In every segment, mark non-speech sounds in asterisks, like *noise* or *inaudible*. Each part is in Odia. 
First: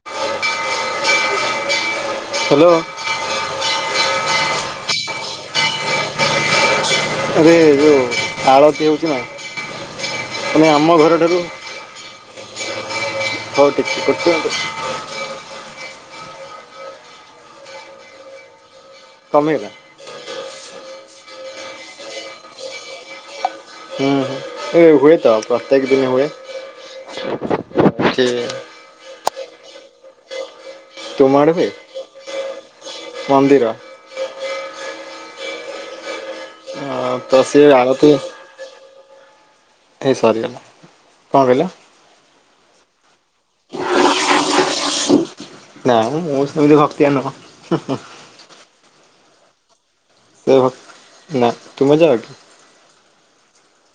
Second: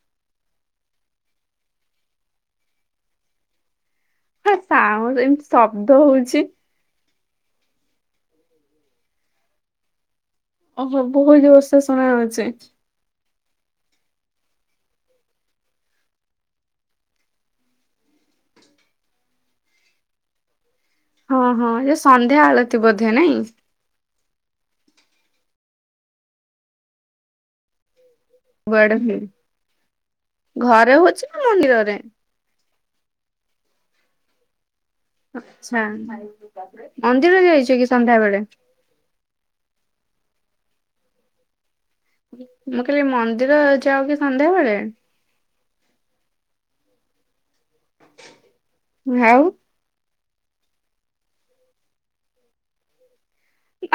*unintelligible* ହେଲୋ। ହେଁ ସାଉଣ୍ଡ ଏମିତି ଶବ୍ଦ ହଉଛି। ରେ ଓଁ ଆଳତୀ ହଉଛି ନାଁ। ଓଁ ହଁ ବହୁତ ଜୋରସେ ଶୁଣା ଯାଉଛି। *unintelligible* ହଉ ଠିକୀ ଅଛି କରୁଛୀ *unintelligible* ତମେ ବା। ଓଁ ହଁ ଏ ସନ୍ଧ୍ୟା ଆଳତୀ ବୋଧେ ନାଇଁ? ହୁଁ ହୁଁ ହୁଏତ ପ୍ରତ୍ୟେକ ଦିନ ହୁଏ। ଏଠି କୁଆଡେ ସେ? ଘରେ ଆଉ ଅଛି ତୁମ ନାଁ ଆଡ଼େ ହୁଏ ମନ୍ଦିରରେ? ମନ୍ଦିର ନାଁ ଆଛା ଅଁ, ତ ମନ୍ଦିର ସିଏ ଯାଇଛ କି ଆଳତି ସନ୍ଧ୍ୟାବେଳେ? ହେଇ ସରିଗଲା କଣ କହିଲ? ମୁଁ କହିଲି ମନ୍ଦିର ଯାଅ କି ସନ୍ଧ୍ୟାବେଳେ? ନାଁମ ମୁଁ ସେମିତ ଭକ୍ତିଆ ନୁହଁ। ଆଉଁ। *unintelligible* ନେ୍ଭର ନାଁ ତୁମେ ଯାଅକି?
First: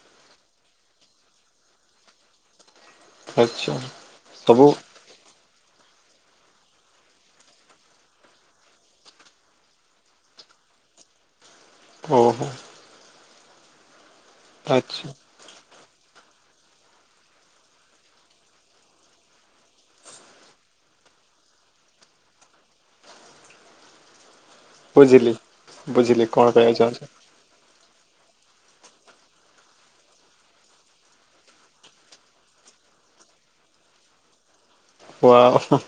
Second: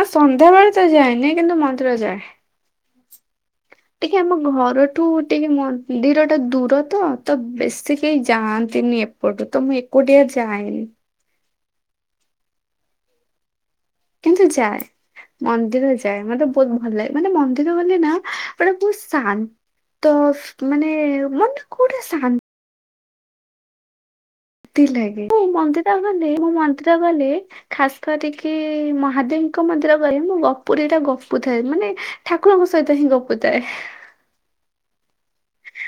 ଆଁ ସନ୍ଧ୍ୟାବେଳେ ତ ଯାଏନି କିନ୍ତୁ ମନ୍ଦିର ଯାଏଁ। ଆଚ୍ଛା ଟିକେ ଆମ ସବୁ ଘରଠୁ ଟିକେ ମନ୍ଦି ମନ୍ଦିର ଟା ଦୂର ତ ତ ବେଶୀ କେହି ଯାଆନ୍ତିନି ଏପଟୁ ତ ମୁଁ ଏକୁଟିଆ ଯାଏନି ଓଁ ହୋ। କିନ୍ତୁ ଯାଏଁ ମନ୍ଦିର ଯାଏ ମତେ ବହୁତ ଭଲଲାଗେ ମାନେ ମନ୍ଦିର ଗଲେ ନା ମାନେ ବହୁତ ଶାନ୍ତି। ତ ସଁ ମାନେ ମନଟା କଉଁଟା ଶାନ୍ତି ଶାନ୍ତିଲାଗେ ବୁଝିଲି ମୁଁ ମନ୍ଦିର ବୁଝିଲି ଗଲେ କଣ ମୁଁ କହିବାକୁ ମନ୍ଦିର ଚାହୁଁଛ ଗଲେ ଖାସ କରିକି ମହାଦେବଙ୍କ ମନ୍ଦିର ଗଲେ ମୁଁ ଗପୁରୀଇଟା ଗପୁ ଥାଏ ମାନେ ଠାକୁରଙ୍କ ସହିତ ହିଁ ଗପୁ ଥାଏ। ହଁ *inaudible* ୱାଓ ହୁଁ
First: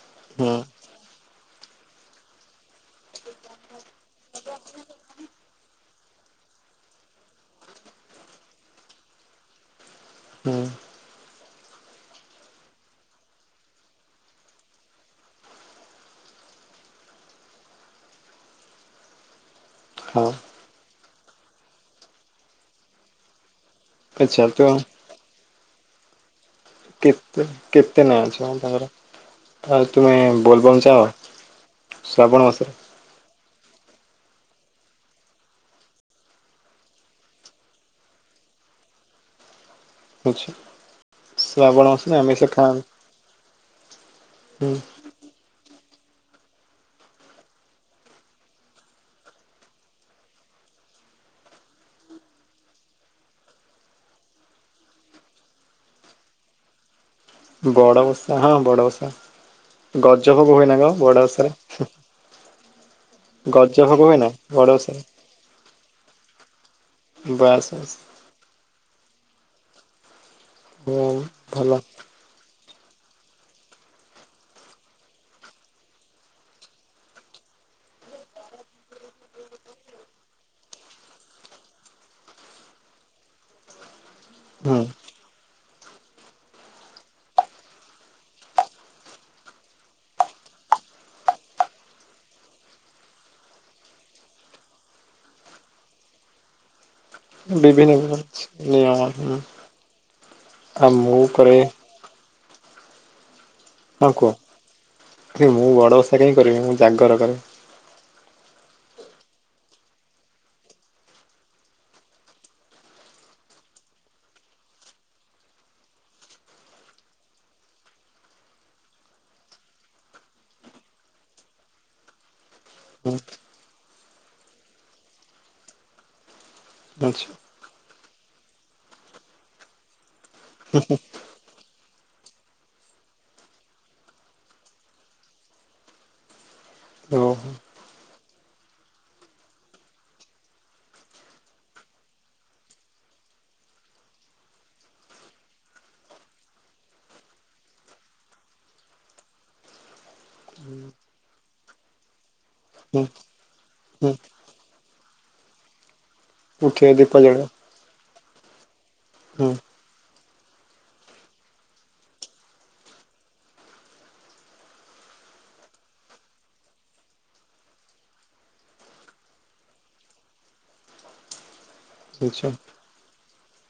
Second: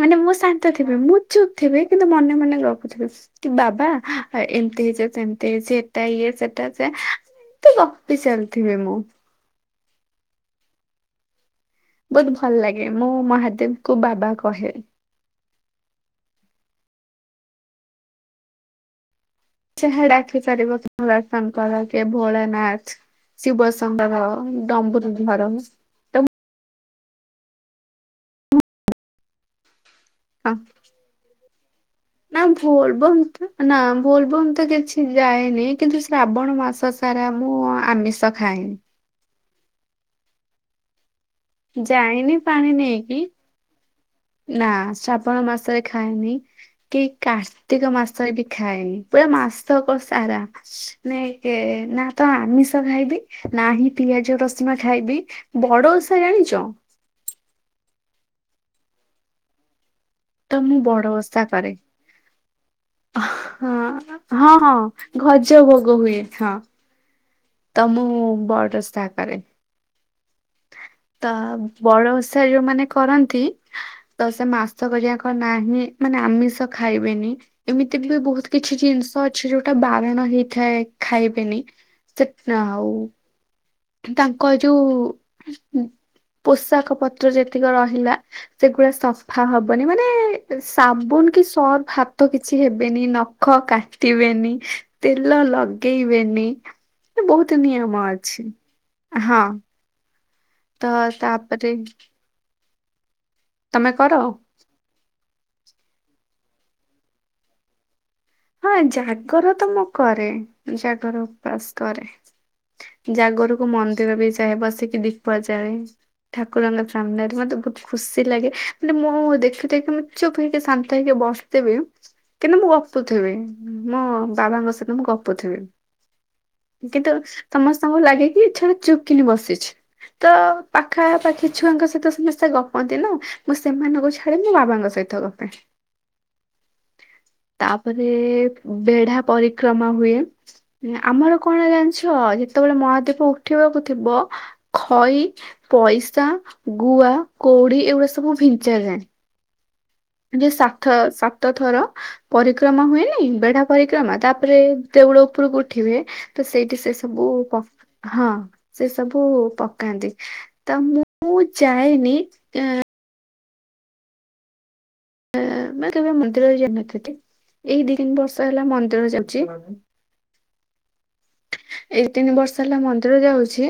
ମାନେ ମୁଁ ଶାନ୍ତ ଥିବି ମୁଁ ଚୁପ ଥିବି କିନ୍ତୁ ମନେ ମନେ ଭାବୁଥିବି କି ବାବା ଏମତି ହେଇଚୀ ସେମିତି ହେଇଛି ଏଟା ଇଏ ସେଟା ସେଇୟା ହେଁ ଏମିତି ଗପି ଚାଲିଥିବି ମୁଁ ହୁଁ ବହୁତ ଭଲଲାଗେ ମୁଁ ମୋ ମହାଦେବଙ୍କୁ ବାବା କହେ ଯାହା ହଁ ଡାକି ପାରିବ କି ଭୋଳାଶଙ୍କର କେଁ ଭୋଳନାଥ ଶିବସଂଭୁ ଧର ଆଚ୍ଛା ତ ଡମ୍ବୁରୁ ଧର ଡ଼ମ୍ବ କେତେ କେତେ ନାଁ ଅଛି ମ ତାଙ୍କର ଆଁ ତୁମେ ବୋଲବମ୍ ଯାଅ ଶ୍ରାବଣ ମାସରେ? ନାଁ ବୋଲବମ ତ କିଛି ଯାଏନି କିନ୍ତୁ ଶ୍ରାବଣ ମାସ ସାରା ମୁଁ ଆମିଷ ଖାଁଏନି ହୁଁ। ଆଚ୍ଛା ଶ୍ରାବଣ ମାସରେ ଯାଏନି ଆମିଷ ଖାନ୍ତି? ନାଁ ଶ୍ରାବଣ ମାସଏ ଖାଏନି କି କାର୍ତ୍ତିକ ମାସରେ ବି ଖାଏନି ପୁରା ମାସକ ସାରା। ନାଁଇ ଯେ ନା ତ ଆମିଷ ଖାଇବି ନାହିଁ ପିଆଜ ରସୁଣ ଖାଇବି ବଡ ବଡ଼ଓଷା ଜାଣିଚ? ବଡ଼ଓଷା ହଁ ବଡ଼ଓଷା ତ ଗଜଭୋଗ ହୁଏନାଁ କଣ ବଡଓସାରେ ହ ହଁ ବଡ ହଁ ଓଷାରେ ଗଜ ଭୋଗ ହୁଏ ହଁ ବାସ୍ ତ ବାସ୍ ମୁଁ ବଡ଼ଓଷା କରେ। ହୁଁ ତା ଭଲ ବଡଓସାରେ ଯେଉଁ ମାନେ କରନ୍ତି ତ ସେ ମାସକ ଯାକ ନାହିଁ ମାନେ ଆମିଷ ଖାଇବେନି ଏମିତି ଏମତିବି ବହୁତ କିଛି ଜିନିଷ ଅଛି ଯୋଉଟା ବାରଣ ହେଇଥାଏ ଖାଇବେନି ସେକ ନା ଆଉ ତାଙ୍କ ହୁଁ। ଯୋଉ ପୋଷାକ ପତ୍ର ଯେତିକି ରହିଲା ସେଗୁଡା ସଫା ହବନି ମାନେ ସାବୁନ କି ସର୍ ଭାତ କିଛି ହେବେନି ନଖ କାଟିବେନି ତେଲ ଲଗେଇବେ ନି ବିଭିନ୍ନକାର ନିୟମ ହଁ ହୁଁ। ଆଉ ତ ମୁଁ କରେ ତାପରେ ତମେ ହଁ କର? କୁହ? ମୁଁ ବଡ଼ବଷା କାହିଁ କରିବି ମୁଁ ଜାଗର କରେ। ହଁ ଜାଗର ତ ମୁଁ କରେ ଜାଗର ଉପାସ କରେ। ଜାଗରକୁ ମନ୍ଦିର ବି ଯାଏ ବସିକି ଦୀପ ଯାଳେ ଠାକୁରଙ୍କ ସାମ୍ନାରେ ମତେ ବହୁତ ଖୁସି ଲାଗେ ମାନେ ମୁଁ ଦେଖି ଦେଇକି ମୁ ଚୁପ ହେଇକି ଶାନ୍ତ ହେଇକି ବ ବସିଥିବି କିନ୍ତୁ ମୁଁ ଗପ୍ ତ ହୁଁ ଥିବେ ମୋ ବାବାଙ୍କ ସହିତ ମୁଁ ଗପୁଥିବି। କିନ୍ତୁ ଆଚ୍ଛା ତମ ସବୁ ଲାଗେ କି ଛୁଆଟା ଚୁପକିନି ବସିଛି ତ ପାଖାପାଖି ଛୁଆଙ୍କ ସହିତ ସମସ୍ତେ ଗପନ୍ତି ନା ମୁଁ ସେମାନଙ୍କୁ ଛାଡି ମୋ ବାବାଙ୍କ ସହିତ ଗପେ। ଓହୋ। ତାପରେ ବେଢା ପରିକ୍ରମା ହୁଏ ଆମର କଣ ଜାଣିଛ ଯେ ଯେତେବେଳେ ମହାଦୀପ ଉଠିବାକୁ ଥିବ ଖଇ ପଇସା ଗୁଆ କୋ କୋଉଡି ଏଗୁଡା ସବୁ ଭିଞ୍ଚା ଯାଏ। ଯେ ସାତ ସାତ ଥର ପରିକ୍ରମା ହୁଏନି ବେଢା ହୁଁ ପରିକ୍ରମା ତାପରେ ଦେ ଉଳ ଉପରକୁ ଉଠିବେ ତ ସେଇଠି ଉଠିବ ସେ ଦୀପ ସବୁ ଜାଳିବ ପ ହଁ ସେ ସବୁ ହୁଁ ପକାନ୍ତି ତ ମୁଁ ଯାଏନି ମୂ କେବେ ମନ୍ଦିର ଯାଇନଥିଲି। ଏଇ ଦି ତିନି ବର୍ଷ ହେଲା ମନ୍ଦିର ଯାଉଛି। ଏଇ ତିନି ଆଚ୍ଛା ବର୍ଷ ହେଲା ମନ୍ଦିର ଯାଉ ଛି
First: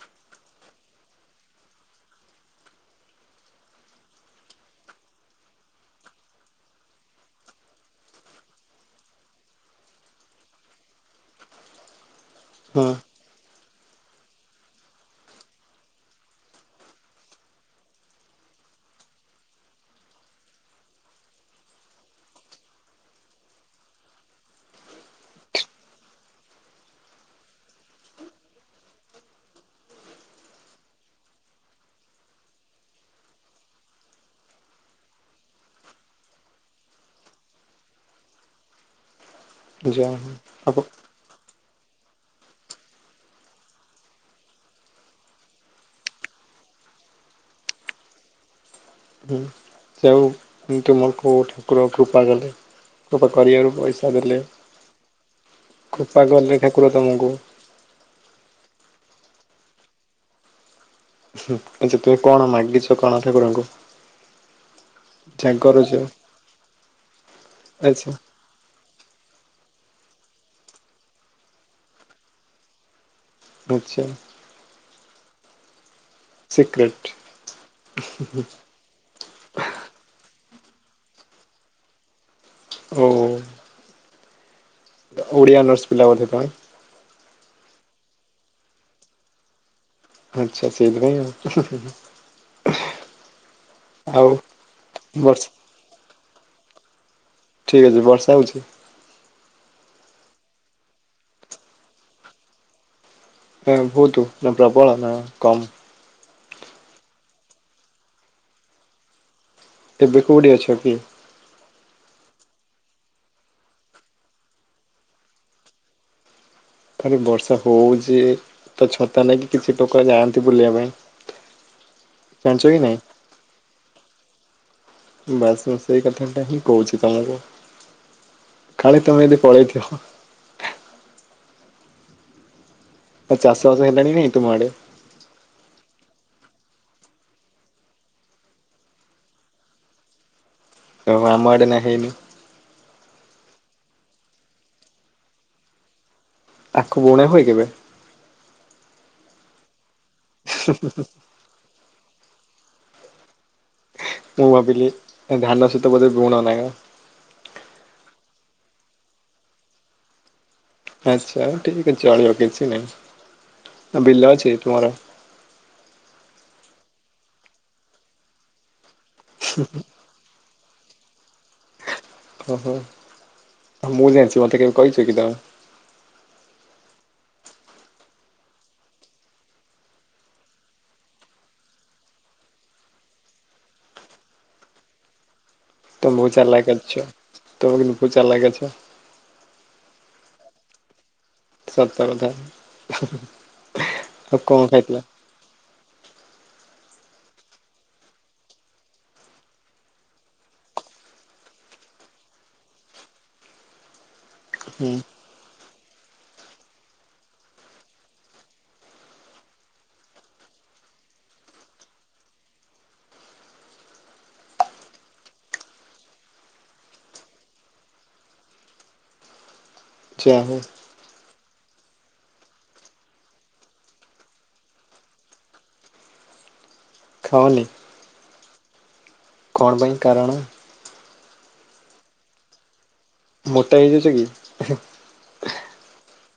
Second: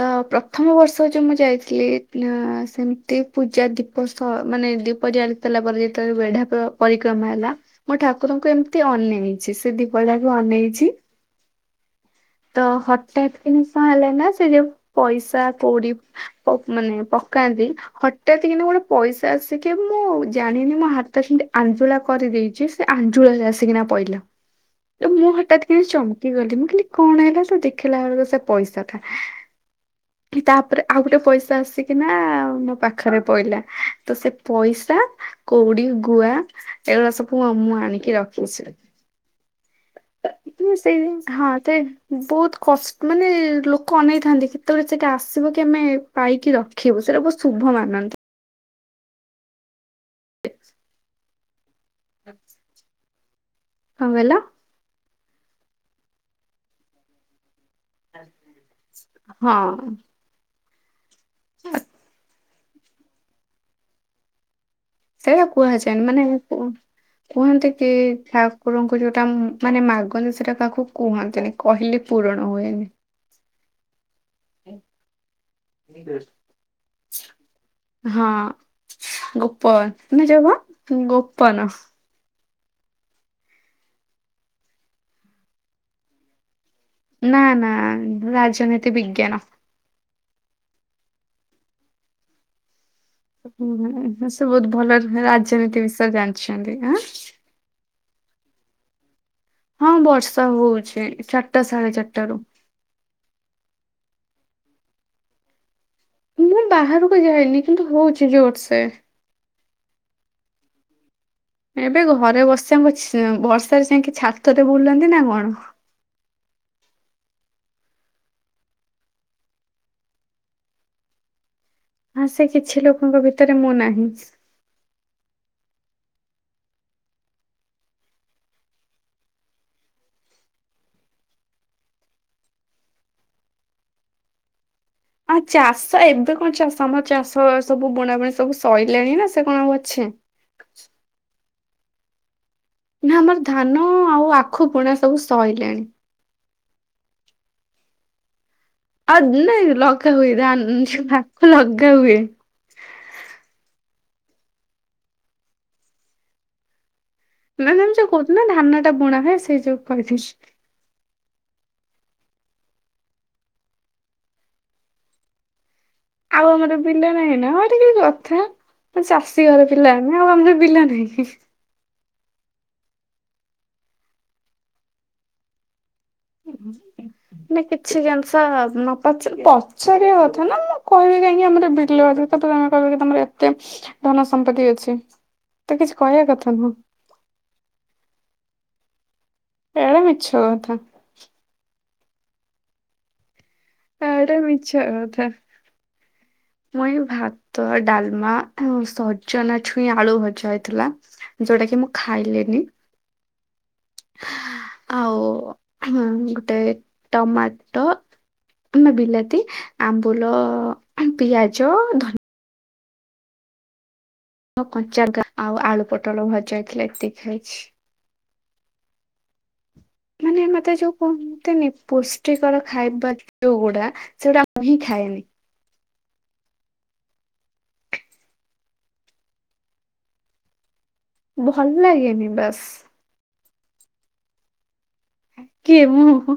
ତ ପ୍ରଥମ ବର୍ଷ ଯୋଉ ମୁଁ ଯାଇଥିଲି ଆଁ ସେମିତି ପୂଜା ଦୀପ ଶ ମାନେ ଦୀପ ଜାଳି ସାରିଲା ପରେ ଯେତେବେଳେ ବେଢା ପ ପରିକ୍ରମା ହେଲା ମୁଁ ଠାକୁରଙ୍କୁ ଏମିତି ଅନେଇ ଛି ସେ ଦୀପ ଟାକୁୁ ଅନେଇଛି ତ ହୁଁ ହଠାତ୍ କିନି କଣ ହେଲାନା ସେ ଯଉ ପଇସା କୋଉଡି ପ ମାନେ ପକାନ୍ତି ହଠାତ୍ କିନି ଗୋଟେ ପଇସା ଆସିକି ମୁଁ ଜାଣିନି ମୋ ହାତ ସେମିତି ଆଞ୍ଜୁଳା କରିଦେଇଛି। ସେ ଆଞ୍ଜୁଳାରେ ଆସିକିନା ପଇଲା। ମୁଁ ହଠାତ୍ କିନି ଚମକି ଗଲି ମୁଁ କହିଲି କଣ ହେଲା ସେ ଦେଖିଲା ବେଳକୁ ସେ ପଇସା ଟା ତାପରେ ଆଉ ଗୋଟେ ପଇସା ଆସିକି ନା ମୋ ପାଖରେ ପଇଲା ତ ସେ ପଇସା କୋଉଡି ଗୁଆ ଏଗୁଡା ସବୁ ମୁଁ ଆଣିକି ରଖିଛି। ଯା ହୋଉ ଆପ ତ ବହୁତ କଷ୍ଟ ମାନେ ଲୋକ ଅନେଇଥାନ୍ତି କେତେବେଳେ ସେଟା ଆସିବ କି ଆମେ ପାଇକି ରଖ୍ ରଖିବୁ ସେଇଟା ବହୁତ ଶୁଭ ମାନନ୍ତି ସେଉ ତୁମ ଠାକୁର କୃପା କଲେ କୃପା କରିବାରୁ କଣ ପଇସା କହିଲ ଦେଲେ କୃପାାକଲେ ଠାକୁର ତମକୁ। ହଁ। ଆଚ୍ଛା ତୁମେ କଣ ମାଗିଛ କଣ ଠାକୁରଙ୍କୁ? ସେଇଟା ଜାଗରୁଛ କୁହାଯାଏନ ମାନେ କୁହନ୍ତି କି ଆଚ୍ଛା ଠାକୁରଙ୍କ ଯୋଉଟା ମାନେ ମାଗନ୍ତି ସେଟା କାହାକୁ କୁହନ୍ତିନି କହିଲେ ପୂରଣ ହୁଏନି ଆଛା। ସିକ୍ରେଟ *inaudible* ହଁ ଗୋପ ନ ଯବ? ଗୋପନ। ଓ। ଓଡିଆ ଅନର୍ସ ପିଲା ବୋଧେ ତମେ? ନା ନା ରାଜନୀତି ବିଜ୍ଞାନ। ଆଚ୍ଛା ସେଇଗୁଡା ହିଁ ଆଉ। ଆଉ ସେ ବହୁତ ଭଲ ବର୍ଷା ରାଜନୀତି ବିଷୟରେ ଜାଣିଛନ୍ତି ଆଁ। ଠିକ ବର୍ଷା ହଉଛି। ହଁ ବର୍ଷା ହଉଛି ଚାରଟା ସାଢେ ଚାରଟା ରୁ। ହଁ ବହୁତ ନା ପ୍ରବଳ ନା କମ୍? ମୁଁ ବାହାରକୁ ଯାଇନି କିନ୍ତୁ ହଉଛି ଜୋରସେ। ଏବେ କଉଠି ଅଛ କି? ଏବେ ଘରେ ବସଚେ ଙ୍କ ବର୍ଷାରେ ଯାଇକି ଛାତରେ ବୁଲନ୍ତି ନା କଣ। ଖାଲି ବର୍ଷା ହଉଛି ତ ଛତା ନେଇକି କିଛି ଟୋକ ଯାଆନ୍ତି ବୁଲିବା ପାଇଁ। ହଁ ସେ ଜାଣିଛ କି କିଛି ନାଇଁ? ଲୋକଙ୍କ ଭିତରେ ମୁଁ ନାହିଁ। ବାସ ମୁଁ ସେଇ କଥାଟା ହିଁ କହୁଛି ତମକୁ। କାଳେ ତମେ ଯଦି ପଳେଇଥିଅ। ଆଉ ଚାଷ ବାସ ହେଲାଣି ନାଇଁ ତୁମ ଆଡେ? ଆଉ ଚାଷ ଏବେ କଣ ଚାଷ ଆମର ଚାଷ ସବୁ ବୁଣାବୁଣି ସବୁ ସଇଲାଣି ନା ସେ କଣ ଆଉ ଅଛି। ଏଁ। କ ଆମ ଆଡେ ନା ହେଇନି। ନା ଆମର ଧାନ ଆଉ ଆଖୁ ପଣା ସବୁ ସଇଲାଣି। ଆଖୁ ବୁଣା ହୁଏ କେବେ? ଆଉ ନାଇ ଲଗା ହୁଏ ଧା ଆଖୁ ଲଗା ହୁଏ। ମୁଁ ଭାବିଲି ଧାନ ସହିତ ବୋଧେ ବୁଣ ନା କ। ନା ନା ମୁଁ ସେୟା କହୁଥିଲ ନା ଧାନ ଟା ବୁଣା ହଏ ସେଇ ଯୋଉ କହିଥି। ଆଚ୍ଛା ଠିକ ଅଛି ଚଳିବ କିଛି ନାହିଁ। ଆ ବିଲ ଅଛି ତମର? ଆଉ ଆମର ପିଲା ନାହିଁ ନା ହ ଟି କି କଥା ଚାଷୀ ଘର ପିଲା ଆଉ ଆମ ବିଲ ନାହିଁ। ଓ ହୋ ମୁଁ ଜାଣିଛି ମତେ କେବେ କହିଛୁ କି ତମେ। ହୁଁ। ନା କିଛି ଜିନିଷ ନ ପଚ ପଚାରିବା କଥା ନା ମୁଁ କହିବି କାହିଁକି ଆମର ବିଲ ତାପରେ ଆମେ କହିବା କି ତମର ଏତେ ଧନ ସମ୍ପତ୍ତି ଅଛି। ତ କିଛି ତମେ କହିବା ବହୁତ୍ କଥା ଚାଲାକ୍ ନୁହଁ ଅଛ ତମେ ବିଲକୁଲ ଚାଲାକ୍ ଅଛ। ଏଟା ମିଛ କଥା। ସତ କଥା। ଏଟା ଆଉ କଣ ମିଛ ଖାଇଥିଲ? କଥା। ମୁ ଏଇ ଭାତ ଡାଲମା ଆଉ ସଜନା ଛୁଇଁ ଆଳୁ ଭଜା ହେଇଥିଲା ଯୋଉଟା କି ମୁଁ ଖାଇଲିନି। ହୁଁ ଆଉ ଗୋଟେ ଟମାଟୋ। *unintelligible* ବିଲାତି ଆମ୍ବୁଲ ପିଆଜ ଧନି କଞ୍ଚା ଗାଁ ଆଉ ଆଳୁ ପୋଟଳ ଭଜା ହେଇଥିଲା ଏତିକ ଖାଇଛି। ଯାହା ମାନେ ହଉ ମତେ ଯୋଉ କହୁଁ। ତିନି ପୁଷ୍ଟିକର ଖାଇବା ଯୋଉଗୁଡା ସେଗୁଡା ମୁଁ ହିଁ ଖାଏନି। ଖାଓନି। କଣ ପାଇଁ କାରଣ। ଭଲ ଲାଗେନି ବାସ। ମୋଟା ହେଇଯାଉଛ କି? କିଏ ମୁଁ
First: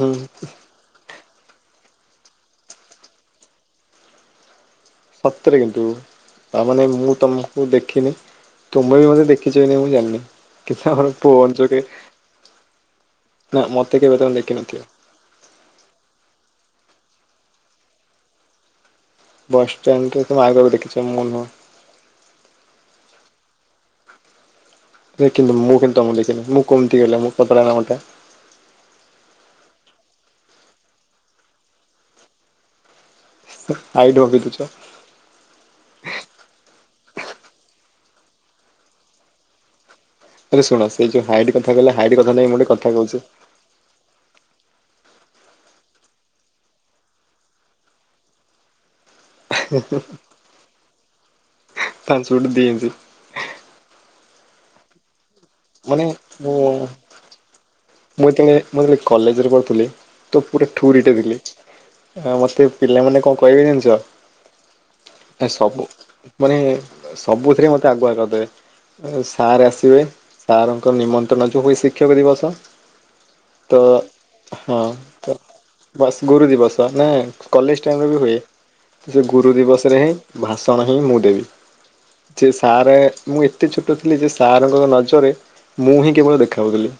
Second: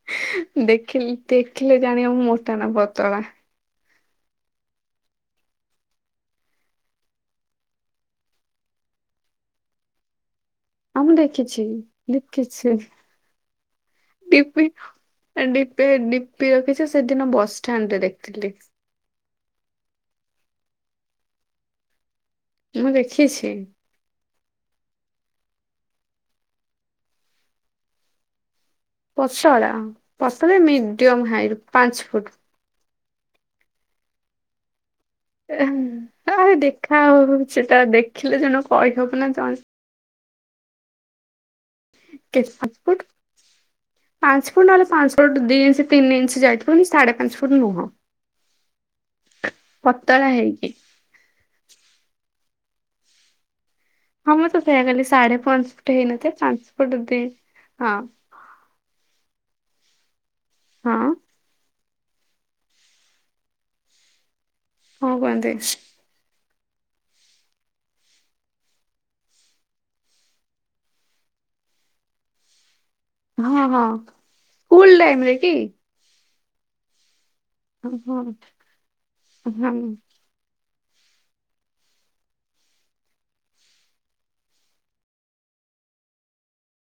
ହୁଁ ଦେଖିଲି। ଦେଖିଲେ ଜାଣିବା ମୋଟା ନା ବତଳା । ସତରେ କିନ୍ତୁ ତାମାନୋନ ମୁଁ ତମକୁ ଦେଖିନି। ତୁମେ ବି ମତେ ଦେଖିଛ ନାଇଁ ମୁଁ ଜାଣିନି। କିନ୍ତୁ ଆ ଆମର ମୁଁ ଫୋନ ଦେଖିଛି ଯୋଗେ ଲିଖିଛି ନା ମତେ କେବେ ତମେ । ପ ଦେଖିନଥିବ। କଣ୍ିପଣ୍। ି ରଖିଛି ସେଦିନ ବସ୍ଷ୍ଟାଣ୍ଡ ରେ ଦେଖିଥିଲି। ବସ୍ଷ୍ଟାଣ୍ଡରେ ତଗକୁ ଦେଖିଛ ମନ । ମୁଁ ଦେଖିଛି । ସେ କିନ୍ତୁ ମୁଁ କିନ୍ତୁ ତମ ଦେଖିନି ମୁଁ କମିତି ଗଲେ ମୁଁ ପତଳା ନା ଗୋଟେ । ପସ ପଶେ ମିଡିୟମ ହାଇଟ ପାଞ୍ଚ ଫୁଟ। ଆଇଟ ହବି ତୁଛ। ଦେଖା ହଉ ସେଟା ଦେଖିଲେ ଜଣ କହିହବ ନା ଜଣ। ଶୁଣ ସେଇ ଯୋଉ ହାଇଟ କଥା କହିଲ ହାଇଟ କଥା କେତେ ନ ମୁଁ ଟଟେ ପାଞ୍ଚ କଥା ଫୁଟ କହୁଛି। ପାଞ୍ଚ ଫୁଟ ନହେଲେ ପାଞ୍ଚ ଫୁଟ ଦି ଇଞ୍ଚ ତିନି ଇଞ୍ଚ ଯାଇଥିବନି ସାଢେ ପାଞ୍ଚ ଫୁଟ ନୁହଁ। ପତଳା ହେଇକି । ତାାନ ସୁଟ ଦେଇିନ୍ତି । ହଁ ମୁଁ ତ ସେୟା କାଲି ସାଢେ ପାଞ୍ଚ ଫୁଟ ହେଇନଥାିବ ମୁଁ ପାଞ୍ଚ ଫୁଟ ଦ। ମୁଁ ଯେତେଳେ ମୁତେଳେ କଲେଜରେ ପଢ଼ୁଥିଲି ତ ପୁରା ହଁ ଠରିୀଟେ ଥିଲି। ମତେ ପିଲାମାନେ କଣ କହିବେ ଜାଣିଛ ହଁ ଏ କୁହନ୍ତି ସବୁ ମାନେ ସବୁଥିରେ ମୋତେ ଆଗୁଆ କରିଦେବେ। ସାର୍ ଆସିବେ ସାର୍ଙ୍କ ନିମନ୍ତ୍ରଣ ଯୋଉ ହୁଏ ଶିକ୍ଷକ ଦିବସ । ହଁ ତ ହଁ ହଁ ସ୍କୁଲ ଟାଇମରେ କି? ବସ୍ । ଗୁରୁ ଦିବସ ନା କଲେଜ ହଁ ଟାଇମ୍ରେ ବି ହଁ ହୁଏ ସେ ଗୁରୁ ଦିବସରେ ହିଁ ଭାସ। ତଣ ହିଁ ମୁଁ ଦେବି ଯେ ସାର୍ ମୁଁ ଏତେ ଛୋଟ ଥିଲି ଯେ ସାର୍ଙ୍କ ନଜରରେ। ମୁଁ ହିଁ କେବଳ ଦେଖାଉଥିଲି।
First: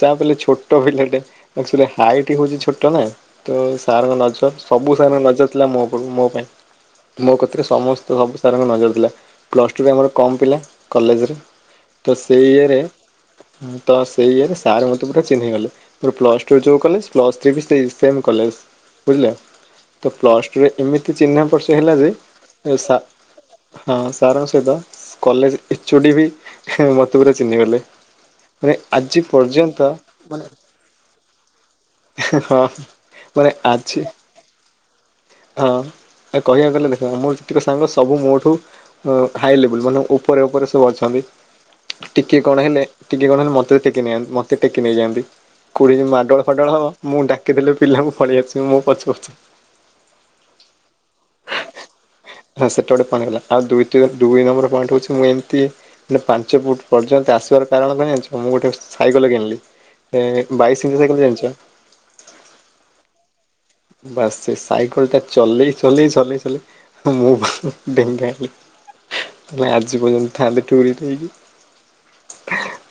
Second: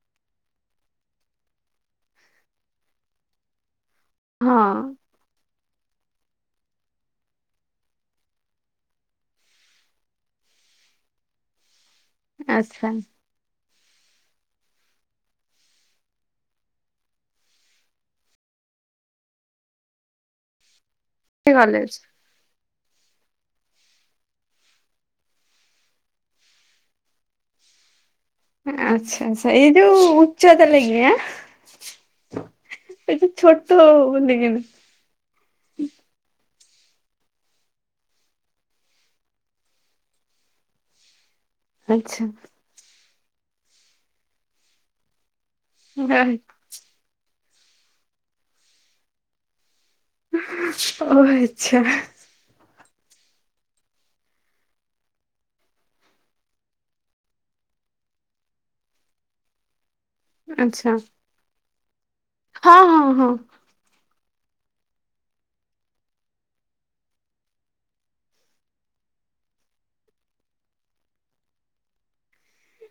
ଚା ପିଲଲେ ଛୋଟ ପିଲାଟେଚୁ ହାଇଟ ହଉଛି ଛୋଟ ନା ତ। ସାର୍ଙ୍କ ନଜର ହଁ ସବୁ ସାର୍ଙ୍କ ନଜର ଥିଲା ମୋ ଉପ ମୋ ପାଇଁ। ମୋ କଥିାରେ ସମସ୍ତେ ସବୁ ସାର୍ଙ୍କ ନଜର ଥିଲା ପ୍ଲସ୍ ଟୁ ବି ଆମର କମ୍ ପିଲା କଲେଜରେ । ତ ସେଇ ଇଏରେ। ଆଚ୍ଛା ତ ସେଇ ଇରେ ସାର୍ ମତେ ପୁରା ଚିହ୍ନି ଗଲେୋର ପ୍ଲସ ଟୁ ଯୋଉ କଲେ ପ୍ଲସ୍ ଥ୍ରୀ ସେ ସେ କଲେଜ । ବୁଝିଲ ତ ପ୍ଲସ ଟୁରେ ଏମିତି ଚିହ୍ନା ପର୍ଷ କଲେଜ ହେଲା ଯେ। ହଁ ସାରଙ୍କ ସହିତ କଲେଜ ଚୁଡ଼ି ବି ମତେ ପୁରା ଚିହ୍ନିଗଲେ । ଆଚଛା ଆଚଛା ୁ ହଚ୍ଚଦଲାଗିଆ ହଁ । ଏଠ ମାନେ ଛୋଟ ଆଜି ବଲିକ। ହଁ। କହିବାକୁ ଗଲେ ଦେଖ ମୋର ଯେତିକ ସାଙ୍ଗ ସବୁ ମୋଠୁ ହାଇ ଲେବୁଲ୍ ମାନେ ଉପରେ ଉପରେ ସବୁ ଅଛନ୍ତି। ଆଚ୍ଛା ଟିକେ କଣ ହେଲେ ଟିକେ କଣ ହେଲେ ମତେ ଟେକି ନେଇନ୍ତି ମତେ ଟେକି ନେଇଯାଆନ୍ତି। କୋଡି ମାଡୋଳ ଫାଡଳ ହବ ମୁଁ ଡାକି ଦେଥିଲି ପିଲାଙ୍କୁ ପଳେଇ ଆସିବି ମୁଁ ପଛୁ ପଛୁ। ଓ ଆଚଛା। ସେଟା ଗୋଟେ ପଗଲା ଆଉ ଦ ଦୁଇ ନମ୍ବର ପଏଣ୍ଟ ହଉଛି ମୁଁ ଏମିତି ପାଞ୍ଚ ଫୁଟ ପର୍ଯ୍ୟନ୍ତ ଆସ। କାରଣ ପାଇଁ ଜାଣିଛ ମୁଁ ଗୋଟେ ସାଇକେଲ କିଣିଲି ବାଇଶ ଆଚ୍ଛା ଇ ସାଇକେ ଜଣିଛ। ହଁ ହଁ ହଁ। ବାସ୍ ସେ ସାଇକେଲ ଟା ଚଲେଇ ଚଲେଇ ଚଲେଇ ଚଲେଇ ମୁଁ ଢେଙ୍ଗା ହେଲି। ଆେ ଆଜି ପର୍ଯ୍ୟନ୍ତ ଥାଆନ୍ତେ ଟୁରରିୀ ଦେଇକି ହ।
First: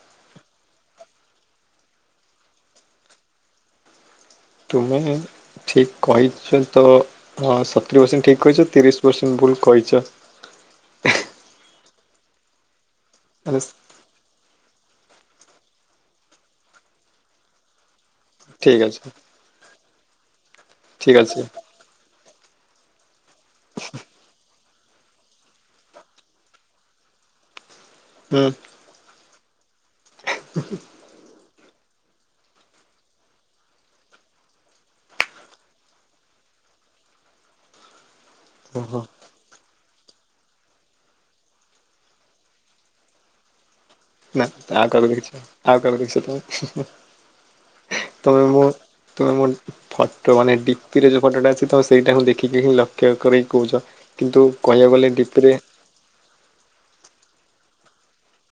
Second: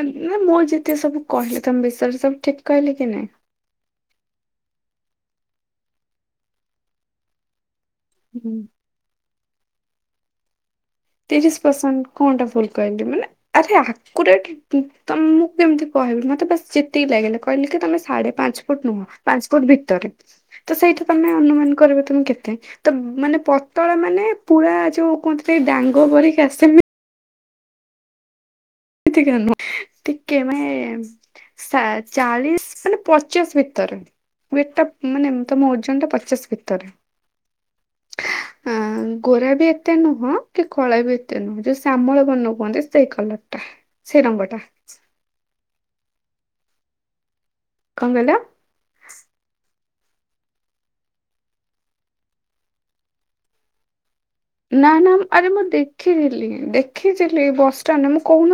ନା ମୁଁ ଯେତ ସବୁ କହିଲି ତମ ବିଷରେ ସବୁ ଠିକ କହିଲେ କି ନାଇଁ। ତୁମେ ଠିକ କହିଛ ତ ହ। ି ପରସେଣ୍ଟ ଠିକ୍ ହୁଁ କହିଛ ତିରିଶ ପରସେଣ୍ଟ ଭୁଲ କହିଛ। ତିରିଶ ପରସେଣ୍ କଣଟା ଭୁଲ କହନ୍ତି ମାନେ ଆରେ ତ। କେମିତି କହିବୁି ମତେସ ଯେତିକି ଲାଗିଲି କହିଲେ କି ତମେ ସାଢେ ପାଞ୍ଚ ଠିକ୍ ଫୁଟ ନୁହଁ ଅଛି ପାଞ୍ଚ ଫୁଟ ଭିତ ତ ସେଇଠା ଠିକ୍ ତ ଆମେ ଅଛି ଅନୁମାନ କରିବ ତମେ କେତେ ତ ମାନେ ପତଳା ମାନେ ପୁରୁର ଯୋଉ କୁହନ୍ତିଥିଲେ ଡାଙ୍ଗ ଭିକି ଆସମି ହୁଁ ଟିକେ ମାଇ ଚାଳିଶ ମାନେ ପଚାଶ ଭିତର ଟ ଟା ମାନେ ତମ ଓଜନ ଟା ପଚାଶ ଭିତରେ ଆ ଓହୋ ଗୋରା ବି ଏତେ ନୁହଁ କି ଖଳ ବି ଏତେ ନୁହଁ ଯୋଉ ଶାମଳ ବନ କୁହନ୍ତି ସେଇ କଲର ଟା ସେଇ ନା ରଙ୍ଗଟା ଆଉ କର ଦେିଖଛ ଆଉ କର ଦେିଖଛ ତମେ କଣ କହିଲ ତମେ ମୁଁ ତୁମେ ମୋ ଫଟୋ ମାନେ ଡିପିରେ ଯୋଉ ଫଟୋଟା ଅଛି ତମେ ସେଇଟା ହ ଦେଖିକି ହିଁ ଲକ୍ଷ୍ୟ କରିକି କହୁଛ କିନ୍ତୁ ନା କହିବାକୁ ଗଲେ ନା ଆରେ ଡିପିରେ ମୁଁ ଦେଖିି ଦେଖିଥିଲି ବସାଣ୍ଡ ମୁଁ କହୁନ